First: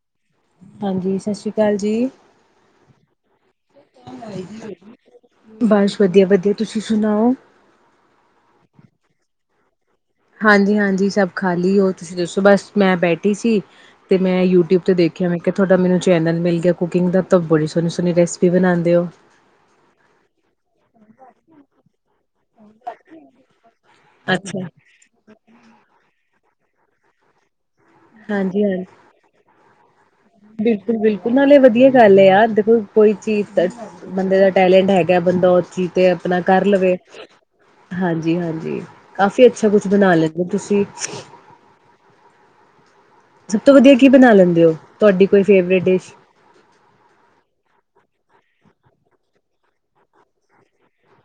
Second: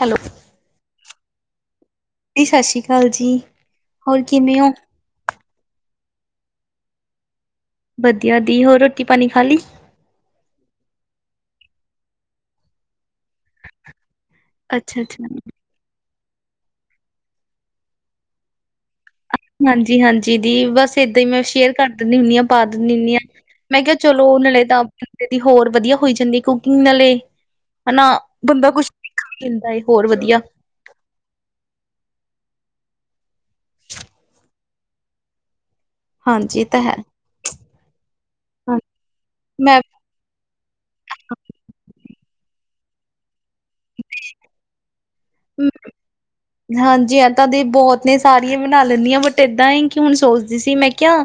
Hello, ਹਾਂਜੀ, ਸਸਰੀ ਕਾਲ ਜੀ। ਦੀ ਸਸਰੀ ਕਾਲ ਜੀ, ਹੋਰ ਕਿਵੇਂ ਓਂ? ਬਸ ਵਦੀਆ-ਵਦੀਆ ਤੁਸੀਂ ਸੁਨਾਓ। ਵਦੀਆ ਦੀ ਹੋਰ ਰੋਟੀ ਪਾਨੀ ਖਾਲੀ। ਹਾਂਜੀ-ਹਾਂਜੀ ਸਬ ਖਾਲੀ, ਹੋਰ ਤੁਸੀਂ ਦੱਸੋ ਬਸ ਮੈਂ ਬੈਠੀ ਸੀ। ਤੇ ਮੈਂ ਯੂਟਿਊਬ ਤੇ ਅੱਛਾ ਅੱਛਾ ਦੇਖੇਆ ਮੈਂ ਕਿ ਥੋਡਾ ਮੈਨੂੰ ਚੈਨਲ ਮਿਲ ਗਿਆ ਕੁਕਿੰਗ ਦਾ ਤਾਂ ਬੜੀ ਸੋਨੀ ਸੋਨੀ ਰੈਸਪੀ ਬਨਾਂਦੇ ਓ। ਹਾਂਜੀ-ਹਾਂਜੀ ਦੀ ਬਸ ਏਦਾਂ ਈ ਮੈਂ ਸ਼ੇਅਰ ਕਰ ਦਿੰਨੀ ਹੁੰਦੀ ਆਂ। ਪਾ ਦਿੰਦੀ ਹੁੰਨੀ ਆਂ, ਮੈਂ ਕਿਆ ਚਲੋ ਅੱਛਾ ਨਲੇ ਤਾਂ ਬੰਦੇ ਦੀ ਹੋਰ ਵਦੀਆ ਹੋਈ ਜਾਂਦੀ ਕੁਕਿੰਗ ਨਾਲੇ, ਹਨਾ ਹਾਂਜੀ ਬੰਦਾ ਕੁਛ ਦਿੰਦਾ ਏ ਹੋਰ ਵਦੀਆ। ਬਿਲਕੁਲ-ਬਿਲਕੁਲ ਨਾਲੇ ਵਧੀਆ ਗੱਲ ਏ ਯਾਰ ਦੇਖੋ ਕੋਈ ਚੀਜ਼ ਤਾਂ ਬੰਦੇ ਦਾ ਟੈਲੈਂਟ ਹੈਗਾ ਬੰਦਾ ਓ ਚੀ ਤੇ ਆਪਨਾ ਹਾਂਜੀ ਕਰ ਇਹ ਤਾਂ ਹੈ ਲਵੇ ਹਾਂ, ਹਾਂਜੀ-ਹਾਂਜੀ ਕਾਫੀ ਅੱਛਾ ਮੈਂ ਕੁਛ ਬਨਾ ਲੈ ਜੇ ਤੁਸੀਂ ਸਬ ਤੋਂ ਵਦੀਆ ਕੀ ਬਨਾ ਲੈਂਦੇ ਓਂ, ਤੁਆਡੀ ਕੋਈ ਫੇਵਰੇਟ ਡਿਸ਼ ਹਾਂਜੀ ਐ ਤਾਂ ਦੀ ਬੋਤ ਨੇ ਸਾਰੀਆਂ ਬਨਾ ਲੈਂਨੀ ਆਂ ਬਟ ਏਦਾਂ ਈ ਕੇ ਹੁਨ ਸੋਚਦੀ ਸੀ ਮੈਂ ਕਿਆ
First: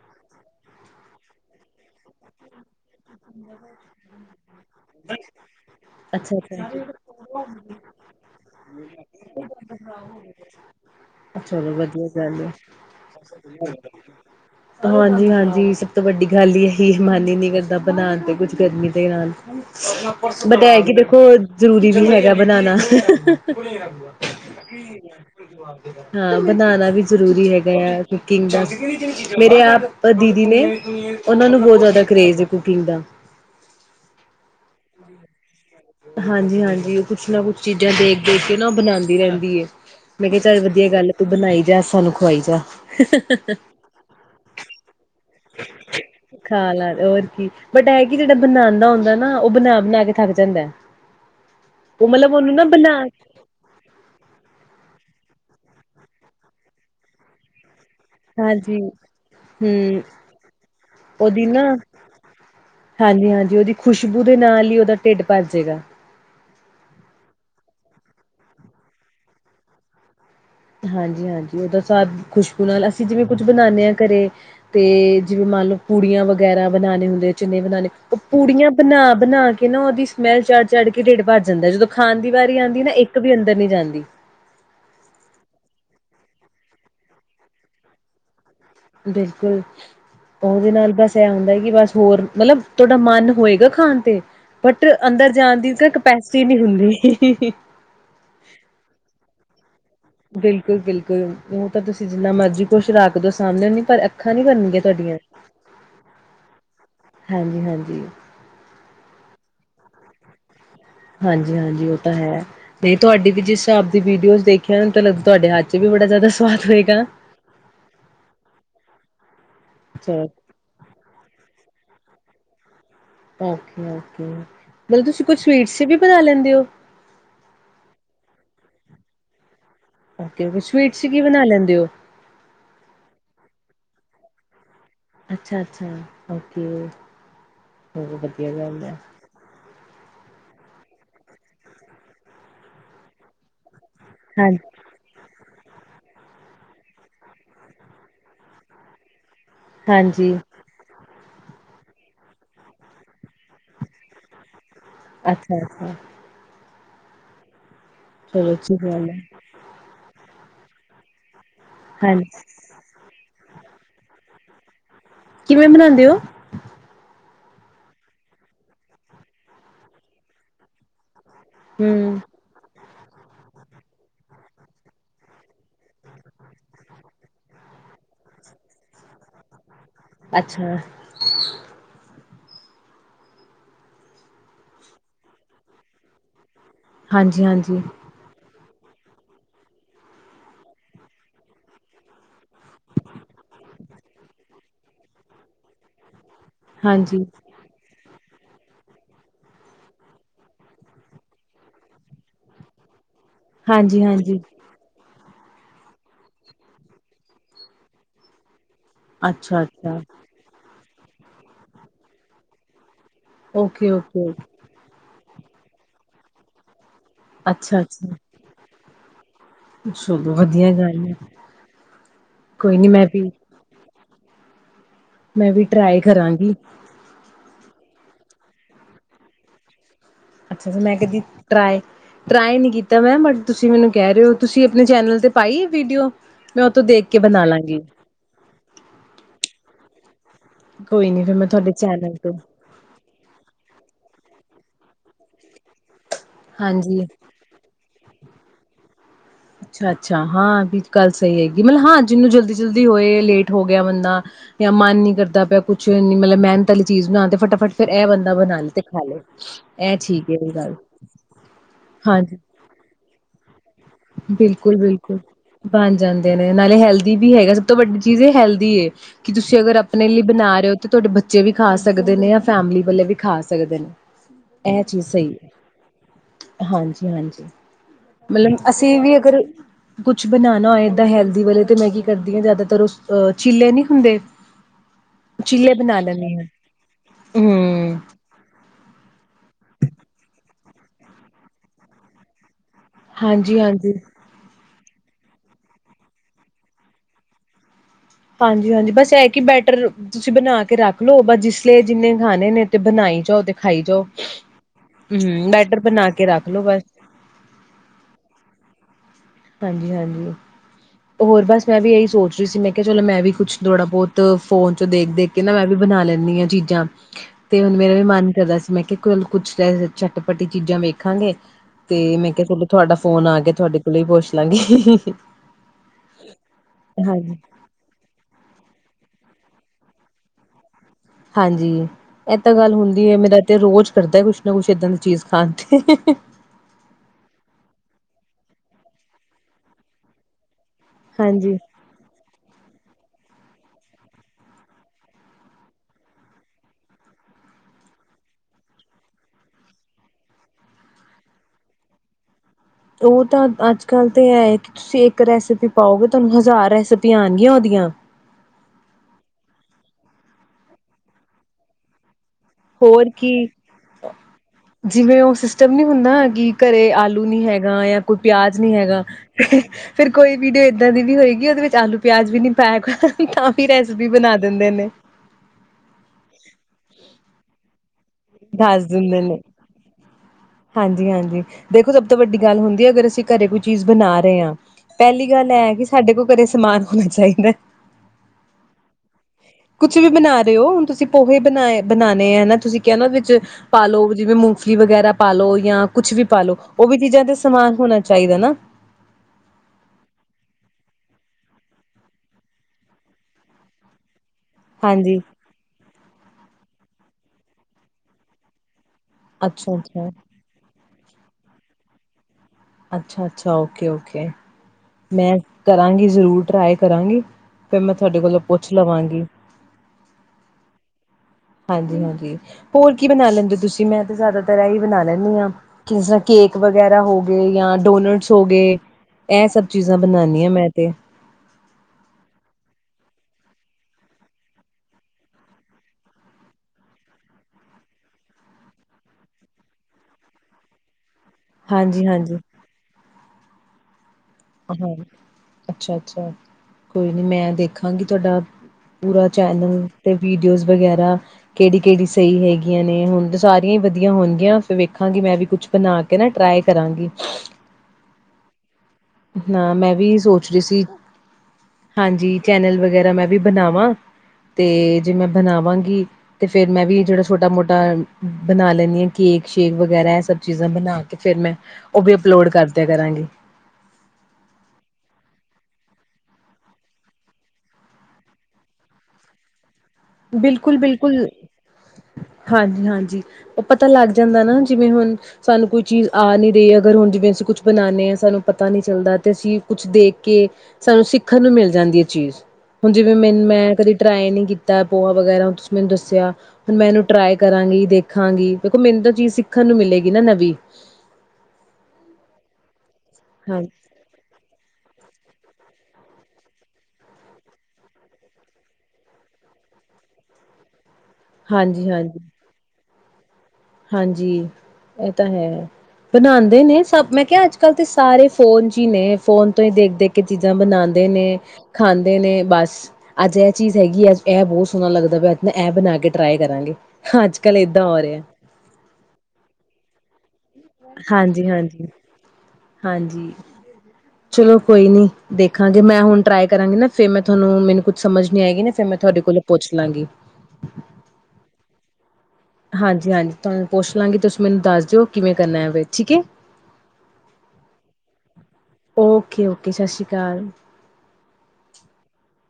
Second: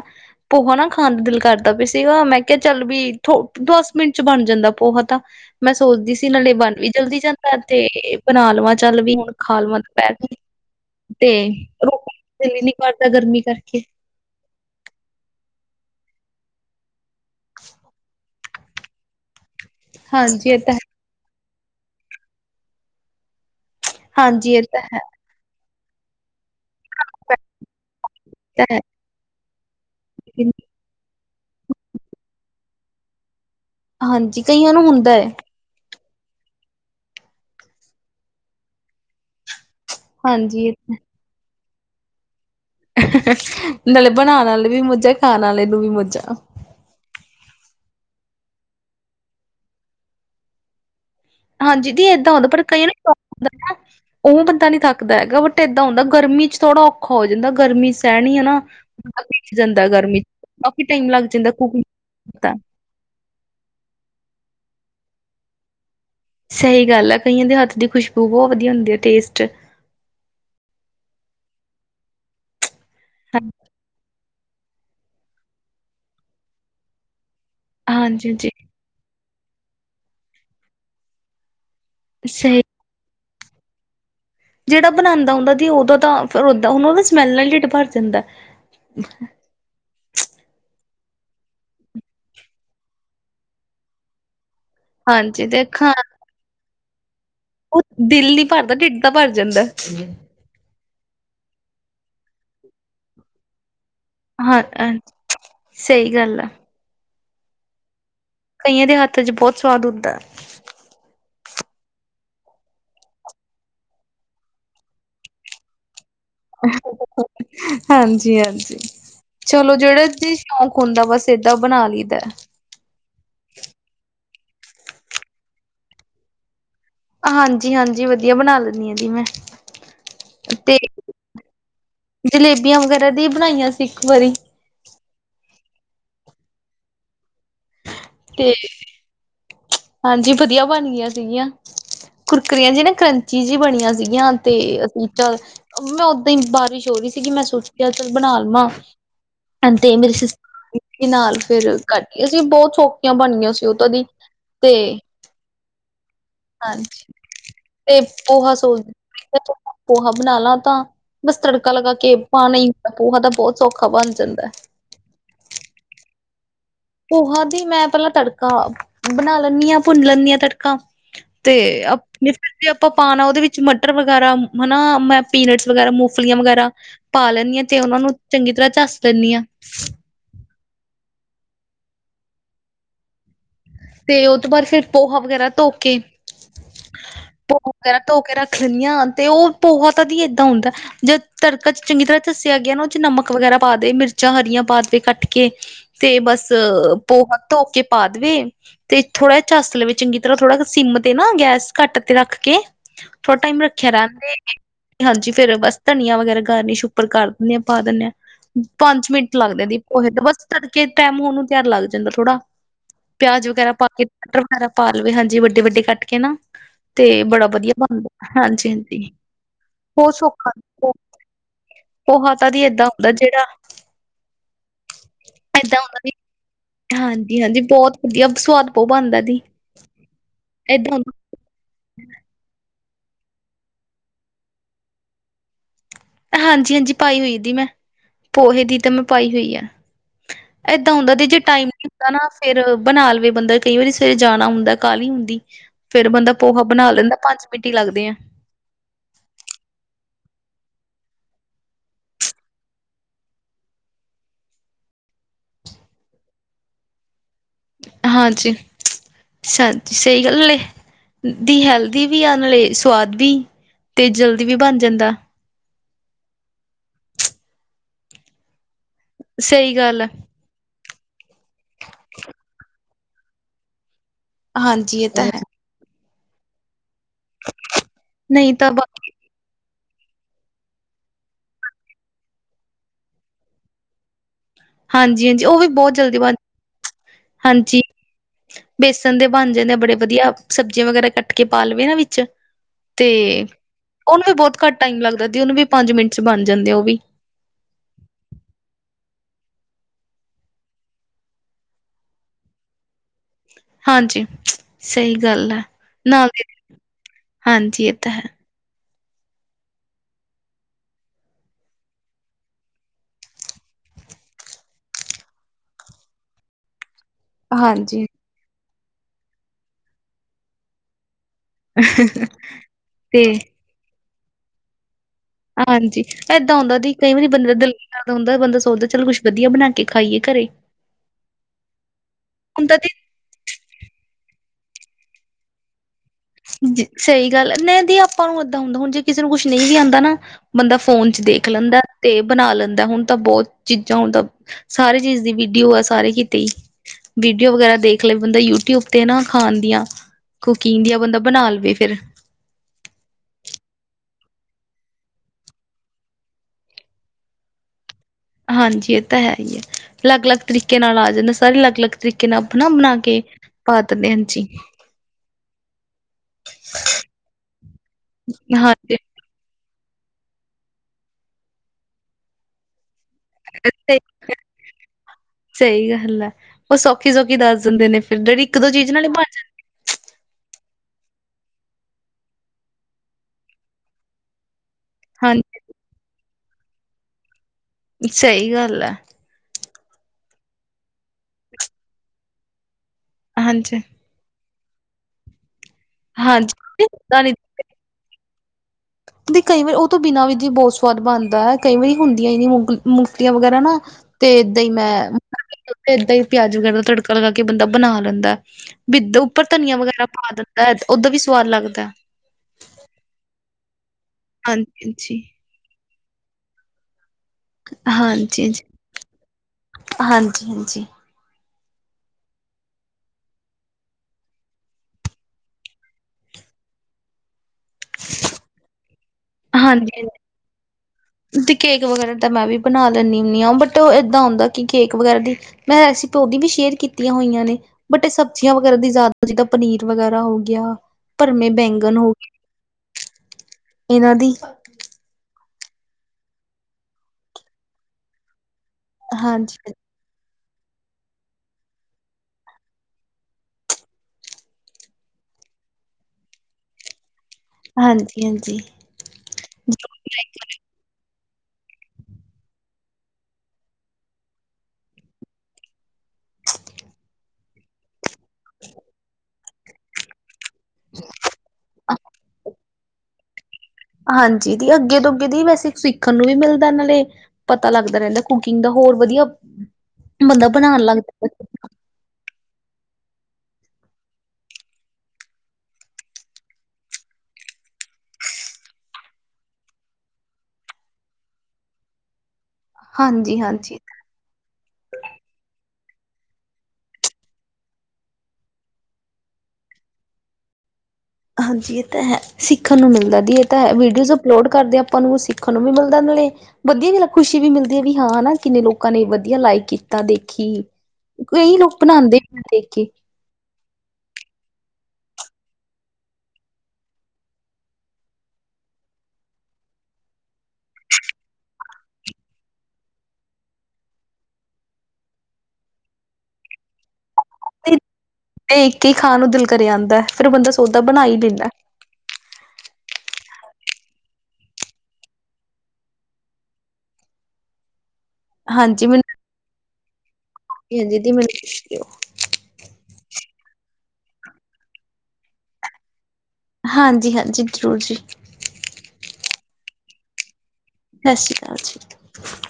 ਪੋਹਾ ਨਾ ਖਾਨ ਦਾ ਦਿਲ ਕਰਦਾ ਪਿਆ ਸੀਗਾ ਮੈਂ ਕਿਆ ਚੱਲ ਵੀ ਥੋ ਦਸ ਮਿੰਟ ਚ ਬਨ ਜਾਂਦਾ। ਪੋਹਾ ਤਾਂ ਮੈਂ ਸੋਚਦੀ ਸੀ ਅੱਛਾ ਨਾਲੇ ਅੱਛਾ ਬਨ ਵੀ ਜਲਦੀ ਜਾਂਦਾ ਤੇ ਬਨਾ ਲਵਾਂ। ਚੱਲ ਵੀ ਹੁਨ ਖਾ ਲਮਾਂ ਦਪੈਰ ਨੂੰ, ਤੇ ਚਲੋ ਰੋਟੀ ਵਧੀਆ ਨੂੰ ਗੱਲ ਤੇ ਏ। ਦਿਲ ਈ ਨੀ ਕਰਦਾ ਗਰਮੀ ਕਰਕੇ। [inaudible] ਹਾਂਜੀ-ਹਾਂਜੀ ਸਭ ਤੋਂ ਵੱਡੀ ਗੱਲ ਈ ਏਹੀ ਮਨ ਈ ਨੀ ਕਰਦਾ ਬਣਾਣ 'ਤੇ ਕੁਛ ਗਰਮੀ 'ਤੇ ਨਾਲ। ਹਾਂਜੀ ਇਹ ਬਟ ਤਾਂ ਐ ਹੈ ਕਿ ਦੇਖੋ ਜ਼ਰੂਰੀ ਵੀ ਹੈਗਾ ਬਣਾਣਾ। [inaudible] ਹਾਂਜੀ ਇਹ ਤਾਂ ਹੈ ਹਾਂ ਬਣਾਣਾ ਵੀ ਜਰੂਰੀ ਹੈਗਾ ਆ ਕੁਕਿੰਗ ਦਾ ਤਾਂ ਹੈ ਮੇਰੇ ਆਪ ਦੀਦੀ ਨੇ ਉਨਾਂ ਨੂੰ ਬੋ ਜਿਆਦਾ ਕਰੇਜ ਏ ਕੁਕਿੰਗ ਦਾ। ਹਾਂਜੀ ਕਈਆਂ ਨੂੰ ਹੁੰਦੈ। ਹਾਂਜੀ-ਹਾਂਜੀ ਓ ਕੁਛ ਨਾ ਕੁਛ ਚੀਜ਼ਾਂ ਦੇਖ-ਦੇਖ ਕੇ ਨਾ ਬਣਾਂਦੀ ਰੈਂਦੀ ਏ। ਮੈਂ ਕੇਆ ਚੱਲ ਹਾਂਜੀ ਵਧੀਆ ਗੱਲ ਤੂੰ ਬਣਾਈ ਜਾਂ ਸਾਨੂੰ ਖਵਾਈ ਜਾ। ਨਾਲੇ ਬਣਾਣ ਆਲੇ ਵੀ ਮੌਜਾਂ ਖਾਣ ਆਲੇ ਨੂੰ ਵੀ ਮੌਜਾਂ। ਖਾਲਾ ਔਰ ਕਿ ਬਟ ਇਹ ਕਿ ਜੇੜਾ ਬਣਾਂਦਾ ਹੁੰਦਾ ਨਾ ਓ ਬਣਾ-ਬਣਾ ਕੇ ਥੱਕ ਜਾਂਦੈ। ਹਾਂਜੀ ਦੀ ਏਦਾਂ ਹੁੰਦਾ ਪਰ ਕਈ ਨ ਓ ਬੰਦਾ ਨੀ ਥੱਕਦਾ ਹੈਗਾ ਬਟ ਏਦਾਂ ਹੁੰਦਾ ਗਰਮੀ 'ਚ ਥੋੜਾ ਔਖਾ ਹੋ ਜਾਂਦਾ ਗਰਮੀ ਸਹਿਣੀ ਅ ਨਾ, ਹਾਂਜੀ ਜਾਂਦਾ ਹੂੰ ਗਰਮੀ ਕਾਫੀ ਟਾਈਮ ਲੱਗ ਜਾਂਦਾ ਕੁਕਿੰਗ, ਕਾ। ਹਾਂਜੀ-ਹਾਂਜੀ ਉਦੀ ਖੁਸ਼ਬੂ ਦੇ ਨਾਲ ਈ ਉਦਾ ਢਿੱਡ ਭਰ ਜੇਗਾ। ਸਹੀ ਗੱਲ ਐ ਕਈਆਂ ਦੇ ਹੱਥ ਦੀ ਖੁਸ਼ਬੂ ਬੋ ਵਧੀਆ ਹੁੰਦੀ ਆ ਟੇਸਟ। ਹਾਂਜੀ-ਹਾਂਜੀ ਉਦਾ ਸਵਾਦ ਖੁਸ਼ਬੂ ਨਾਲ ਅਸੀਂ ਜਿਵੇਂ ਕੁਛ ਬਣਾਣੇ ਆ ਘਰੇ ਤੇ ਜਿਵੇਂ ਮੰਨ ਲੋ ਪੂੜੀਆਂ ਵਗੈਰਾ ਬਣਾਣੇ ਹੁੰਦੇ ਆ ਚਨੇ ਬਣਾਣੇ ਤੋਂ ਹਾਂਜੀ ਹਾਂਜੀ ਪੂੜੀਆਂ ਬਣਾ-ਬਣਾ ਕੇ ਨਾ ਉਦੀ ਸਮੈਲ ਚੜ-ਚੜ ਕੇ ਢਿੱਡ ਭਰ ਜਾਂਦਾ ਜਦੋਂ ਖਾਣ ਦੀ ਵਾਰੀ ਸਹੀ ਆਂਦੀ ਨਾ ਇੱ ਕ ਵੀ ਅੰਦਰ ਨੀ ਜਾਂਦੀ। ਜੇੜਾ ਬਣਾਂਦਾ ਹੁੰਦਾ ਦੀ ਉਦੋਂ ਤਾਂ ਫੇਰ ਉਦਾ ਹੁਣ ਉਦੀ ਸਮੈਲ ਨਾਲ ਢਿੱਡ ਭਰ ਜਾਂਦੈਂ। ਬਿਲਕੁੱਲ। ਉਦੇ ਨਾਲ ਬਸ ਐ ਹੁੰਦਾ ਕਿ ਬਸ ਹੋਰ ਮਤਲਬ ਤੁਹਾਡਾ ਮਨ ਹੋਏਗਾ ਖਾਣ 'ਤੇ ਬਟ ਅੰਦਰ ਹਾਂਜੀ ਜਾਣ ਤੇ ਦੀ ਤਾਂ ਕਪੈਸਿਟੀ ਨੀ ਹੁੰਦੀ। ਓ ਦਿਲ ਨੀ ਭਰਦਾ ਢਿੱਡ ਤਾਂ ਭਰ ਜਾਂਦੈਂ। ਬਿਲਕੁੱਲ-ਬਿਲਕੁੱਲ ਓ ਤਾਂ ਤੁਸੀਂ ਜਿੰਨਾ ਮਰਜ਼ੀ ਕੁਛ ਰੱਖ ਦੋ ਸਾਹਮਣੇ ਨੀ ਪਰ ਐ ਅੱਖਾਂ ਨੀ ਹਾਂ ਭਰਨ ਗੀਆ ਹਾਂ, ਤੁਹਾਡੀਆਂ, ਸਹੀ ਗੱਲ ਆ ਹਾਂਜੀ-ਹਾਂਜੀ। ਕਈਆਂ ਦੇ ਹੱਥ 'ਚ ਬੋਤ ਸਵਾਦ ਹੁੰਦਾ ਐ। ਹਾਂਜੀ-ਹਾਂਜੀ ਓ ਤਾਂ ਹੈ। ਨਈ ਤੁਹਾਡੀ ਵੀ ਜਿਸ ਸਾਬ ਦੀ ਵੀਡੀਓਜ਼ ਦੇਖੀਆਂ ਮੈਨੂੰ ਤਾਂ ਲੱਗ ਤੁਹਾਡੇ ਹੱ 'ਚ ਵੀ ਬੜਾ ਜਿਆਦਾ ਸ ਹਾਂਜੀ-ਹਾਂਜੀ, ਚਲੋ ਜੇੜੇ ਚਲੋ ਜੀ ਸ਼ੌਕ ਹੁੰਦਾ ਬਸ ਏਦਾਂ ਬਣਾ ਲਈਦੈ। ਓਕੇ-ਓਕੇ ਮਤਲਬ ਤੁਸੀਂ ਕੋਈ ਸਵੀਟਸ ਵੀ ਬਣਾ ਲੈਂਦੇ ਓ? ਹਾਂਜੀ-ਹਾਂਜੀ ਵਧੀਆ ਬਣਾ ਲੈਂਨੀ ਆ ਜੀ ਮੈਂ। ਓਕੇ ਓ ਤੇ ਸਵੀਟਸ 'ਚ ਕੀ ਬਣਾ ਲੈਂਦੇ ਓ? ਜਲੇਬੀਆਂ ਵਗੈਰਾ ਦੀ ਬਣਾਈਆਂ ਸੀ ਇੱਕ ਵਾਰੀ। ਅੱਛਾ-ਅੱਛਾ ਓਕੇ, ਹੋ ਤੇ ਵਧੀਆ ਗੱਲ ਐ। ਹਾਂਜੀ ਵਧੀਆ ਬਣ ਗਈਆਂ ਸੀਗੀਆਂ, ਕੁਰਕਰੀਆਂ ਜੀ ਨਾ ਕਰੰਚੀ ਜੀ ਬਣੀਆਂ ਸੀਗੀਆਂ ਹਣ ਹਾਂ 'ਤੇ ਅਸੀਂ ਚਲ ਮੈਂ ਉਦਾਂ ਈ ਬਾਰਿਸ਼ ਹੋ ਰੀ ਸੀਗੀ ਮੈਂ ਸੋਚਿਆਂ ਚਲ ਬਣਾ ਲਮਾ। ਹਣ 'ਤੇ ਮੇਰੀ ਹਾਂਜੀ, ਸਿਸ ਨਾਲ ਫਿਰ ਕਰਲੀਆਂ ਸੀ ਬੋਤ ਸੌਖੀਆਂ ਬਣਗੀਆਂ ਸੀ ਓ ਤਾਂ ਦੀ। ਤੇ ਅੱਛਾ-ਅੱਛਾ। ਹਾਂਜੀ 'ਤੇ ਚਲੋ ਪੋਹਾ ਸੋ ਅੱਛੀ ਗੱਲ ਐ। ਪੋਹਾ ਬਣਾ ਲਾ ਤਾਂ ਬਸ ਤੜਕਾ ਲਗਾ ਕੇ ਹਾਂਜੀ, ਪਾਣਾ ਈ ਪੋਹਾ ਤਾਂ ਬਹੁਤ ਸੌਖਾ ਬਣ ਜਾਂਦਾ ਐ। ਕਿਵੇਂ ਬਣਾਦੇ ਆ? ਹਾ ਦੀ ਮੈਂ ਪਹਿਲਾਂ ਤੜਕਾ ਬਣਾ ਲੈਂਦੀ ਆ, ਭੁੰਨ ਲੈਂਨੀ ਆ, ਤੜਕਾ ਤੇ ਹੂੰ, ਆਪਣੀ ਜੇ ਆਪਾਂ ਪਾਣਾ ਉਹਦੇ ਵਿੱਚ ਮਟਰ ਵਗੈਰਾ ਹਨਾ ਮੈਂ ਪੀਨਟਸ ਵਗੈਰਾ, ਮੂੰਗਫਲੀਆਂ ਵਗੈਰਾ ਪਾ ਲੈਂਨੀ ਆ ਤੇ ਉਹਨਾਂ ਨੂੰ ਚੰਗੀ ਤਰ੍ਹਾਂ ਝੱਸ ਦੇਨੀ ਆ। ਅੱਛਾ ਤੇ ਉਹ ਤੋਂ ਬਾਅਦ ਫਿਰ ਪੋਹਾ ਵਗੈਰਾ ਧੋ ਕੇ ਹਾਂਜੀ ਪੋਹਾ -ਹਾਂਜੀ ਵਗੈਰਾ ਧੋ ਕੇ ਰੱਖ ਲੈਂਦੀ ਆ ਤੇ ਉਹ ਪੋਹਾ ਤਾਂ ਦੀ ਏਦਾਂ ਹੁੰਦਾ ਜੇ ਤੜਕਾ ਚ ਚੰਗੀ ਤਰ੍ਹਾਂ ਦੱਸਿਆ ਗਿਆ ਨਾਂ ਉਹ ਚ ਨਮਕ ਵਗੈਰਾ ਪਾ ਦੇ ਮਿਰਚਾਂ ਹਰੀਆਂ ਪਾ ਦੇ ਕੱਟ ਕੇ। ਤੇ ਬਸ ਹਾਂਜੀ। ਪੋਹਾ ਧੋ ਕੇ ਪਾ ਦੇਈਏ। ਤੇ ਥੋੜ੍ਹਾ ਜਿਹਾ ਝਸ ਲਵੇ ਚੰਗੀ ਤਰ੍ਹਾਂ ਥੋੜ੍ਹਾ ਸਿੰਮ ਤੇ ਨਾ ਗੈਸ ਘੱਟ ਤੇ ਰੱਖ ਕੇ ਥੋੜਾ ਟਾਈਮ ਰੱਖਿਆ ਰਹਿਣ ਦੇ ਹਾਂਜੀ-ਹਾਂਜੀ, ਗੇ। ਹਾਂਜੀ ਫਿਰ ਬਸ ਧਨੀਆਂ ਵਗੈਰਾ ਗਾਰਨਿਸ਼ ਉੱਪਰ ਕਰ ਦਿੰਨੇ ਆ ਪਾ ਦਿੰਨੇ ਆ। ਪੰਜ ਮਿੰਟ ਲੱਗਦੇ ਦੀ ਅੱਛਾ-ਅੱਛਾ, ਪੋਹੇ ਤੇ, ਬਸ ਤੜਕੇ ਟਾਈਮ ਹੋਣ ਨੂੰ ਤਿਆਰ ਲੱਗ ਜਾਂਦਾ ਥੋੜਾ। ਪਿਆਜ ਵਗੈਰਾ ਪਾ ਕੇ ਓਕੇ-ਓਕੇ, ਟਮਾਟਰ ਵਗੈਰਾ ਪਾ ਲਵੇ, ਹਾਂਜੀ ਵੱਡੇ -ਵੱਡੇ ਕੱਟ ਕੇ ਨਾਂ। ਤੇ ਬੜਾ ਵਧੀਆ ਬ ਅੱਛਾ-ਅੱਛਾ। ਹਾਂਜੀ ਹਾਜੀ। ਬਹੁਤ ਚਲੋ ਸੌਖਾ ਵਧੀਆ ਬ ਗੱਲ ਐ, ਪੋਹਾ ਤਾਂ ਦੀ ਕੋਈ ਏਦਾਂ ਨੀ ਮੈਂ ਹੁੰਦਾ ਵੀ ਜਿਹੜਾ ਮੈਂ ਵੀ ਟਰਾਈ ਕਰਾਂਗੀ। ਹਾਂਜੀ- ਹਾਂਜੀ ਬਹੁਤ ਵਧੀਆ, ਸਵਾਦ ਬਹੁਤ ਬਣਦਾ ਦੀ। ਅੱਛਾ ਫ ਜੀ, ਮੈਂ ਏਦਾਂ ਤੇ ਜੀ ਟਰਾਏ, ਟਰਾਏ ਨੀਂ ਕੀਤਾ ਮੈਮ ਬਟ ਤੁਸੀਂ ਮੈਨੂੰ ਕਹਿ ਰਹੇ ਤੁਸੀਂ ਆਪਣੇ ਚੈਨਲ ਤੇ ਪਾਈ ਵੀਡੀਓ? ਮ ਉਹ ਤੇ ਹਾਂਜੀ-ਹਾਂਜੀ ਦੇਖ ਕੇ ਪਾਈ ਹੋਈ ਬਣਾ ਦੀ ਮੈਂ ਲਾਂਗੀ। ਪੋਹੇ ਦੀ ਤਾਂ ਮੈਂ ਪਾਈ ਹੋਈ ਆ, ਏਦਾਂ ਕੋਈ ਹੁੰਦਾ ਨੀ ਦੀ ਫਿਰ ਜੇ ਮੈਂ ਟਾਈਮ ਤੁਹਾਡੇ ਨ ਹੁੰਦਾ ਚੈਨਲ ਨਾ ਤੋਂ ਫਿਰ ਬਣਾ ਲਵੇ ਬੰਦਾ ਕਈ ਵਾਰੀ ਸਵੇਰੇ ਜਾਣਾ ਹੁੰਦਾ ਕਾਹਲੀ ਹੁੰਦੀ ਫੇਿਰ ਬੰਦਾ ਪੋਹਾ ਬਣਾ ਹਾਂਜੀ, ਲੈਂਦਾ ਪੰਜ ਮਿੰਟ ਈ ਲੱਗਦੇ ਆ। ਅੱਛਾ -ਅੱਛਾ ਹਾਂ ਇਹ ਤਾ ਗੱਲ ਸਹੀ ਹੈਗੀ, ਮਤਲਬ ਹਾਂ ਜਿਹਨੂੰ ਜਲਦੀ- ਜਲਦੀ ਹੋਏ ਲੇਟ ਗਿਆ ਬੰਦਾ। ਜਾਂ ਮਨ ਨੀ ਕਰਦਾ ਪਿਆ ਕੁੱਛ ਨੀ ਮਤਲਬ ਮਿਹਨਤ ਵਾਲੀ ਚੀਜ਼ ਬਣਾ ਤੇ ਫਟਾ ਫ ਫਿਰ ਇਹ ਬੰਦਾ ਹਾਂਜੀ ਬਣਾ ਲੈ ਤੇ ਖਾ ਲੈ ਹਾਂਜੀ ਇਹ ਸਹੀ ਠੀਕ, ਇਹ ਏ ਗੱਲ। ਦੀ ਹੈਲਦੀ ਵੀ ਆ ਹਾਂਜੀ ਨਾਲੇ ਸਵਾਦ ਵੀ ਤੇ ਜਲਦੀ ਵੀ ਬਣ ਜਾਂਦਾ ਬਿਲਕੁਲ-ਬਿਲਕੁਲ ਬਣ ਜਾਂਦੇ ਨੇ ਨਾਲੇ ਹੈਲਦੀ ਵੀ ਹੈਗਾ, ਸਭ ਤੋਂ ਵੱਡੀ ਚੀਜ਼ ਹੈਲਦੀ ਏ ਕਿ ਤੁਸੀਂ ਅਗਰ ਸਹੀ ਗੱਲ ਆਪਣੇ ਆ ਲਈ ਬਣਾ ਰਹੇ ਔ। ਕਿ ਤੁਹਾਡੇ ਬੱਚੇ ਵੀ ਖਾ ਸਕਦੇ ਨੇ ਜਾਂ ਫੈਮਿਲੀ ਵੇ ਵੀ ਖਾ ਸਕਦੇ ਨੇ। ਇਹ ਹਾਂਜੀ ਚੀਜ਼ ਤਾਂ ਸਹੀ ਹੈ ਹੈ ਹਾਂਜੀ- ਹਾਂਜੀ ਨਹੀਂ ਮਤਲਬ ਤਾਂ ਏ ਵੀ ਅਗਰ ਕੁਛ ਬਣਾਇਆ ਇਏਦਾਂ ਹੈਲਦੀ ਵਾਲੇ ਤੇ ਮੈਂ ਕੀ ਕਰਦੀ ਹਾਂ ਜ਼ਿਆਦਾਤਰ ਉਸਹ ਚੀਲੇ ਨਹੀ ਹੁੰਦੇ। ਹਾਂਜੀ- ਹਾਂਜੀ ਉਹ ਵੀ ਚੀਲੇ ਬਹੁਤ ਬਣਾ ਜਲਦੀ ਬਣ ਲੈਂਦੀ ਹਾਂ ਹਾਂਜੀ। ਹਮ ਬੇਸਨ ਦੇ ਬਣ ਜਾਂਦੇ ਆ ਬੜੇ ਵਧੀਆ ਸਬਜ਼ੀਆਂ ਵਗੈਰਾ ਕੱਟ ਕੇ ਪਾ ਲਵੇ ਨਾ ਵਿੱਚ ਤੇ ਹਾਂਜੀ ਹਾਂਜੀ ਉਹਨੂੰ ਵੀ ਬਹੁਤ ਘੱਟ ਟਾਈਮ ਲੱਗਦਾ ਦੀ ਉਣੂ ਵੀ ਪੰਜ ਮਿੰਟ ਚ ਬਣ ਜਾਂਦੇ ਉਹ ਵੀ ਹਾਂਜੀ -ਹਾਂਜੀ ਇਹ ਕਿ ਬੈਟਰ ਤੁਸੀਂ ਬਣਾ ਰੱਖ ਲੋਓ, ਬ ਜਿਸ ਲਈ ਜਿੰਨੇ ਖਾਣੇ ਤੇ ਬਣਾਏ ਜਾਓ, ਤੇ ਖਾਈ ਜਾਓ ਹਾਂਜੀ ਸਹੀ ਹਮ ਗੱਲ ਹੈ ਮੈਟਰ ਬਣਾ ਕੇ ਨਾਲ ਦੇ ਰੱਖ ਲੋੋ ਬਸ ਹਾਂਜੀ ਇਹ ਤਾਂ ਹੈ। ਹਾਂਜੀ- ਹਾਂਜੀ ਹੋਰ ਬਸ ਮੈਂ ਵੀ ਐਈ ਸੋਚ ਰੀ ਸੀ ਮੈਂ ਕੇਆ ਚਲੋ ਮੈਂ ਵੀ ਕੁੱਛ ਥੋੜਾ ਬੋਤ ਫੋਨ ਚ ਦੇਖ-ਦੇਖ ਕੇ ਨਾ ਮੈਂ ਵੀ ਬਨਾ ਲੈਂਨੀ ਆਂ ਚੀਜਾਂ। ਤੇ ਹੁਨ ਮੇਰਾ ਵੀ ਹਾਂਜੀ ਮਨ ਕਰਦਾ ਸੀ ਮੈਂ ਕੈ ਕੁਲ ਕੁਛ ਰੈ ਚਟਪਟੀ ਚੀਜਾਂ ਵੇਖਾਂਗੇ। ਤੇ ਮੈਂ ਕੈ ਤੁਆਡਾ ਤੇ ਫੋਨ ਆ ਗੇਆ ਤੁਆਡੇ ਕੋਲੋਂ ਈ ਪੁੱਛ ਲਾਂਗੇ ਹਾਂਜੀ, ਏਦਾਂ ਹੁੰਦਾ ਦੀ ਕਈ ਵਾਰੀ ਬੰਦੇ ਦਾ ਦਿਲ ਦਾ ਹੁੰਦਾ ਬੰਦਾ ਸੋਚਦਾ ਚੱਲ ਕੁੱਛ ਵਧੀਆ ਬਣਾ ਕੇ ਖਾਈਏ ਘਰੇ ਹਾਂਜੀ, ਐ ਤਾਂ ਗੱਲ ਹੁੰਦਾ ਤੇ ਹੁੰਦੀ ਏ ਮੇਰਾ ਤੇ ਰੋਜ ਕਰਦਾ ਐ ਕੁਛ ਨਾ ਕੁਛ ਏਦਾਂ ਦੀ ਚੀਜ਼ ਖਾਣ ਤੇ ਸਈ ਗੱਲ ਨਈ ਦੀ ਆਪਾਂ ਨੂੰ ਏਦਾਂ ਹੁੰਦਾ ਹੁਣ ਜੇ ਕਿਸੇ ਨੂੰ ਕੁਛ ਨਈ ਵੀ ਆਉਂਦਾ ਨਾ ਬੰਦਾ ਫੋਨ ਚ ਦੇਖ ਹਾਂਜੀ ਲੈਂਦਾ ਐ। ਤੇ ਬਨਾ ਲੈਂਦਾ ਐ। ਹੁਨ ਤਾਂ ਬੋਤ ਚੀਜਾਂ ਹੁਣ ਤਾਂ ਸਾਰੇ ਚੀਜ਼ ਦੀ ਵੀਡੀਓ ਆ ਸਾਰੇ ਕਿਤੇ ਈ। ਵੀਡੀਓ ਵਗੈਰਾ ਦੇਖ ਲੇ ਬੰਦਾ ਯੂਟਿਊਬ ਤੇ ਨਾ ਖਾਣ ਦੀਆਂ ਕੁਕਿੰਗ ਦੀਆਂ ਬੰਦਾ ਬਨਾ ਲਵੇ ਫੇਰ ਉਹ ਤਾਂ ਅੱਜ-ਕੱਲ ਤੇ ਐਏ ਤੁਸੀ ਏਕ ਰੈਸਿਪੀ ਪਾਓਗੇ। ਤਾਨੂੰ ਹਜ਼ਾਰ ਰੈਸਪੀਆਂ ਆਣਗੀਆਂ ਓਦੀਆਂ। ਹਾਂਜੀ, ਐ ਤੇ ਹੈ ਈ ਐ। ਲੱਗ- ਲੱਗ ਤਰੀਕੇ ਨਾਲ ਆ ਜਾਂਦਾ। ਸਾਰੇ ਲੱਗ-ਲੱਗ ਤਰੀਕੇ ਨਾਲ ਅਪਣਾ ਬਨਾ ਹੋਰ ਕੇ ਕੀ ਪਾ ਦੇਂਦੇ, ਹਾਂਜੀ। ਜਿਵੇਂ ਓ ਸਿਸਟਮ ਨੀ ਹੁੰਦਾ ਕਿ ਘਰੇ ਆਲੂ ਨੀ ਹੈਗਾ ਯਾਂ ਕੋਈ ਪੇਆਜ ਨੀ ਹਾਂਜੀ ਹੈਗਾ। ਫੇਰ ਕੋਈ ਵੀਡੀਓ ਏਦਾਂ ਦੀ ਵੀ ਹੋਏਗੀ। ਓਦੇ ਵਿੱਚ ਆਲੂ ਪਿਆਜ ਵੀ ਨੀ ਪਾਏਆ ਤਾਂ ਵੀ ਰੈਸਪੀ ਬਨਾ ਦੇਂਦੇ ਨੇ। ਸਈ ਗੱਲ ਐ। ਓ ਸੌਖੀ- ਸੌਖੀ ਦੱਸ ਦੇਂਦੇ ਨੇ। ਜਿਹੜੀ ਇੱਕ ਦੋ ਦੱਸ ਚੀਜ਼ ਨਾਲ ਦਿੰਦੇ ਨੇ। [unintelligible] ਹਾਂਜੀ- ਹਾਂਜੀ ਦੇਖੋ, ਸਭ ਤੋਂ ਵੱਡੀ ਗੱਲ ਹੁੰਦੀ ਏ ਅਗਰ ਅਸੀ ਘਰੇ ਕੋਈ ਚੀਜ਼ ਬਨਾ ਰੇ ਆਂ। ਪੈਲੀ ਗੱਲ ਹਾਂਜੀ ਐ ਏ ਕਿ ਸਾਡੇ ਕੋਲ ਘਰੇ ਸਮਾਨ ਹੋਨਾ ਚਾਈਦਾ। ਸਈ ਗੱਲ ਐ। ਕੁਛ ਵੀ ਬਨਾ ਰੇ ਓ, ਹੁਨ ਤੁਸੀ ਪੋਹੇ ਬਨਾਏ ਬਨਾਨੇ ਆਨਾ ਤੁਸੀ ਕੇਆ ਨਾ ਵਿ ਚ ਹਾਂਜੀ ਪਾਲੋ ਜਿਵੇਂ ਮੂੰਗਫਲੀ ਵਗੈਰਾ ਪਾਲੋ ਯਾਂ ਕੁੱਛ ਵੀ ਪਾਲੋ ਹਾਂਜੀ ਓ ਵੀ ਪਤਾ ਚੀਜ਼ਾਂ ਨੀ ਤੇ ਸਮਾਨ ਹੋਨਾ ਚਾਈਦਾ ਨਾ। ਤੇ ਕਈ ਵਾਰੀ ਓਤੋਂ ਬਿਨਾਂ ਵੀ ਦੀ ਬੋਤ ਸਵਾਦ ਬਨਦਾ ਐ। ਕਈ ਵਾਰੀ ਹੁੰਦੀਆਂ ਈ ਨੀ ਮੁਗ ਮੁੰਗਫ਼ਲੀਆਂ ਵਗੈਰਾ ਨਾ ਤੇ ਨਈ ਮੈਂ ਹਾਂਜੀ ਏਦਾਂ ਈ ਪੇਆਜ ਵਗੈਰਾ ਦਾ ਤੜਕਾ ਲਗਾ ਕੇ ਬੰਦਾ ਬਣਾ ਲੈਂਦਾ ਐ ਪਰ ਅੱਛਾ ਧਨੀਆਂ ਵਗੈਰਾ ਅੱਛਾ ਪਾ ਦੇਂਦਾ ਐ ਉਦਾਂ ਵੀ ਸਵਾਦ ਲੱਗਦਾ ਐ। ਅੱਛਾ ਅੱਛਾ ਓਕੇ ਓਕੇ। ਹਾਂਜੀ ਜੀ। ਕਰਾਂਗੀ ਜ਼ਰੂਰ ਟਰਾਈ ਕਰਾਂਗੀ ਤੇ ਮੈਂ ਤੋਹਾਡੇ ਕੋਲੋਂ ਹਾਂਜੀ ਜੀ ਪੁੱਛ ਲਵਾਂਗੀ। ਹਾਂਜੀ ਹਾਂਜੀ। ਹਾਂਜੀ ਹਾਂਜੀ। ਹੋਰ ਕੀ ਬਨਾ ਲੈਂਦੇ ਓ ਤੁਸੀ? ਮੈਂ ਤਾਂ ਜਾ਼ਦਾਤਰ ਐਈ ਬਨਾ ਲੈਂਨੀ ਆਂ, ਕਿ ਜਿਸਾਂ ਕੇਕ ਵਗੈਰਾ ਹੋ ਗੇ ਯਾਂ ਡੋਨਟਸ ਹੋਗੇ। ਐ ਸਭ ਚੀਜ਼ਾਂ ਬਨਾਨੀ ਆਂ ਮੈਂ ਤੇ। ਦੀ ਕੇਕ ਵਗੈਰਾ ਤਾਂ ਮੈਂ ਵੀ ਬਨਾ ਲੈਨੀ ਹੁਨੀ ਆਂ ਬਟ ਓ ਏਦਾਂ ਹੁੰਦਾ ਕੀ ਕੇਕ ਵਗੈਰਾ ਦੀ ਮੈਂ ਰੈਸਿਪੀ ਓਦੀ ਵੀ ਸ਼ੇਅਰ ਕੀਤੀਆਂ ਹੋਈਆਂ ਨੇ। ਬਟ ਐ ਸਬਜ਼ੀਆਂ ਵਗੈਰਾ ਦੀ ਜਾ਼ ਜਿੱਦਾਂ ਪਨੀਰ ਵਗੈਰਾ ਹੋ ਗੇਆ। ਭਰਮੇ ਬੈਂਗਨ ਹੋਗੇ ਹਾਂਜੀ-ਹਾਂਜੀ ਏਨਾਂ ਦੀ। ਹਾਂ, ਅੱਛਾ ਅੱਛਾ। ਕੋਈ ਨੀ ਮੈਂ ਦੇਖਾਂਗੀ ਤੋਹਾਡਾ ਪੂਰਾ ਹਾਂਜੀ ਚੈਨਲ ਤੇ ਵੀਡੀਓਜ਼ ਵਗੈਰਾ। ਕਿਹੜੀ-ਕਿਹੜੀ ਸਹੀ ਹੈਗੀਆ ਨੇ ਹੁਣ ਤੇ ਸਾਰੀਆ ਹੀ ਵਧੀਆ ਹੋਣਗੀਆ ਫਿਰ ਵੇਖਾਂਗੀ ਮੈਂ ਵੀ ਕੁੱਛ, ਬਣਾ ਕੇ ਨਾ ਟਰਾਈ ਕਰਾਂਗੀ। ਹਾਂਜੀ-ਹਾਂਜੀ। ਹਾਂ ਮੈਂ ਵੀ ਸੋਚ ਰਹੀ ਸੀ। ਹਾਂਜੀ ਚੈਨਲ ਵਗੈਰਾ ਮੈਂ ਵੀ ਬਣਾਵਾਂ। ਤੇ ਜੇ ਮੈਂ ਬਣਾਵਾਂਗੀ, ਤੇ ਫਿਰ ਮੈਂ ਵੀ ਜਿਹੜਾ ਛੋਟਾ ਮੋਟਾ, ਬਣਾ ਲੈਣੀ ਹਾਂ ਕੇਕ ਸ਼ੇਕ ਵਗੈਰਾ ਇਹ ਸਭ ਚੀਜ਼ਾਂ ਬਣਾ ਕੇ ਫਿਰ ਮੈਂ ਉਹ ਵੀ ਅਪਲੋਡ ਕਰ, ਦਿਆ ਕਰਾਂਗੀ। ਹਾਂਜੀ ਦੀ ਅੱਗੇ ਤੋਂ ਅੱਗੇ ਦੀ ਵੈਸੇ ਸਿੱਖਣ ਨੂੰ ਵੀ ਮਿਲਦਾ ਨਾਲੇ। ਪਤਾ ਲੱਗਦਾ ਰਹਿੰਦਾ ਕੁਕਿੰਗ ਦਾ ਹੋਰ ਵਧੀਆ, ਬੰਦਾ ਬਿਲਕੁਲ ਬਣਾਉਣ ਬਿਲਕੁਲ ਲੱਗਦਾ [inaudible] ਹਾਂਜੀ-ਹਾਂਜੀ, ਉਹ ਪਤਾ ਲੱਗ ਜਾਂਦਾ ਨਾ ਜਿਵੇਂ ਹੁਣ, ਸਾਨੂੰ ਕੋਈ ਚੀਜ਼ ਆ ਨਹੀ ਰਹੀ ਅਗਰ ਹੁਣ ਜਿਵੇਂ ਅਸੀਂ ਕੁਛ ਬਣਾਉਣੇ ਹਾਂ ਸਾਨੂੰ ਪਤਾ ਨੀ ਚੱਲਦਾ ਤੇ ਅਸੀਂ ਕੁਛ ਦੇਖ ਕੇ, ਸਾਨੂੰ ਸਿੱਖਣ ਨੂੰ ਮਿਲ ਜਾਂਦੀ ਹੈ ਚੀਜ਼, ਹੁਣ ਜਿਵੇਂ ਹਾਂਜੀ ਮੈਨ ਮੈਂ ਹਾਂਜੀ ਕਦੇ ਟਰਾਈ ਨਹੀਂ ਕੀ ਤਾ ਪੋਹਾ ਵਗੈਰਾ ਤੁਸੀਂ ਮੈਨੂੰ ਦੱਸਿਆ। ਹੁਣ ਮੈਂ ਇਹਨੂੰ ਟਰਾਈ ਕਰਾਂਗੀ ਦੇਖਾਂਗੀ ਦੇਖੋ ਮੈਨੂੰ ਤਾਂ ਚੀਜ਼ ਸਿੱਖਣ ਨੂੰ ਮਿਲੇਗੀ ਨਾ ਨਵੀਂ। ਹਾਂਜੀ ਇਹ ਤਾਂ ਹੈ ਸਿੱਖਣ ਨੂੰ ਮਿਲਦਾ ਦੀ ਇਹ ਤਾਂ ਹਾਂਜੀ ਹੈ ਵੀਡੀਓਜ਼, ਲੋਡ ਕਰਦੇ ਆ ਆਪਾਂ ਨੂੰ ਸਿੱਖਣ ਨੂੰ ਵੀ ਮਿਲਦਾ ਨਾਲੇ, ਵਧੀਆ ਜਾ ਲੱਗ ਖੁਸ਼ੀ ਵੀ ਮਿਲਦੀ ਹੈ ਵੀ ਹਾਂ ਹਨਾ ਕਿੰਨੇ ਲੋਕਾਂ ਨੇ ਵਧੀਆ ਲਾਈਕ ਕੀਤਾ ਦੇਖੀ, ਕਈ ਲੋਕ ਹਾਂਜੀ ਬਣਾਦੇ ਹਾਂਜੀ ਮੈ ਦੇਖੇ, ਹਾਂਜੀ, ਇਹ ਤਾਂ ਹੈ। ਬਣਾਦੇ ਨੇ ਸਭ ਮੈਂ ਕਿਹਾ ਅੱਜ-ਕੱਲ ਤੇ ਸਾਰੇ ਫੋਨ ਚ ਹੀ ਨੇ ਫੋਨ ਤੋਂ ਹੀ ਦੇਖ-ਦੇਖ ਕੇ ਚੀਜ਼ਾਂ ਬਣਾਦੇ ਨੇ ਖਾਂਦੇ ਨੇ ਬਸ, ਅੱਜ ਇਹ ਚੀਜ਼ ਹੈਗੀ ਹੈ ਅੱਜ ਇਹ ਬਹੁਤ ਸੋਹਣਾ ਲੱਗਦਾ ਪਿਆ ਅੱਜ ਐ ਬਣਾ ਕੇ ਟਰਾਈ ਕਰਾਂਗੇ ਅੱਜ ਕੱਲ ਤੇ ਇਦਾਂ ਹੋ ਰਿਹਾ। ਦੇਖ ਕੇ ਖਾਣ ਨੂੰ ਦਿਲ ਕਰ ਆਉਂਦਾ ਫਿਰ ਬੰਦਾ ਸੋਚਦਾ ਬਣਾ ਹੀ ਲੈਣਾ। ਹਾਂਜੀ ਹਾਂਜੀ ਹਾਂਜੀ। ਚਲੋ ਕੋਈ ਨੀ ਦੇਖਾਂਗੇ ਮੈਂ ਹੁਣ ਟਰਾਈ ਕਰਾਂਗੀ ਨਾ ਫਿਰ ਮੈਂ ਤੁਹਾਨੂੰ ਮੈਨੂੰ ਕੁ ਸਮਝ ਨੀ ਆਏਗੀ ਨਾ ਫਿਰ ਮੈਂ ਤੁਹਾਡੇ ਕੋਲੋਂ ਪੁੱਛ ਲਾ ਗੀ। ਹਾਂ ਦੀਦੀ ਮੈਨੂੰ ਪੁੱਛ ਲਓ। ਹਾਂਜੀ-ਹਾਂਜੀ, ਤੁਹਾਨੂੰ ਪੁੱਛ ਲਾਂਗੀ ਤੁਸੀਂ ਮੈਨੂੰ ਦੱਸ ਦਿਓ ਕਿਵੇਂ ਕਰਨਾ ਹੈ ਫਿਰ ਠੀਕ ਏ। ਹਾਂਜੀ-ਹਾਂਜੀ, ਜ਼ਰੂਰ ਜੀ। ਓਕੇ-ਓਕੇ ਸਤਿ ਸ਼੍ਰੀ ਅਕਾਲ। ਸਤਿ ਸ਼੍ਰੀ ਅਕਾਲ ਜੀ।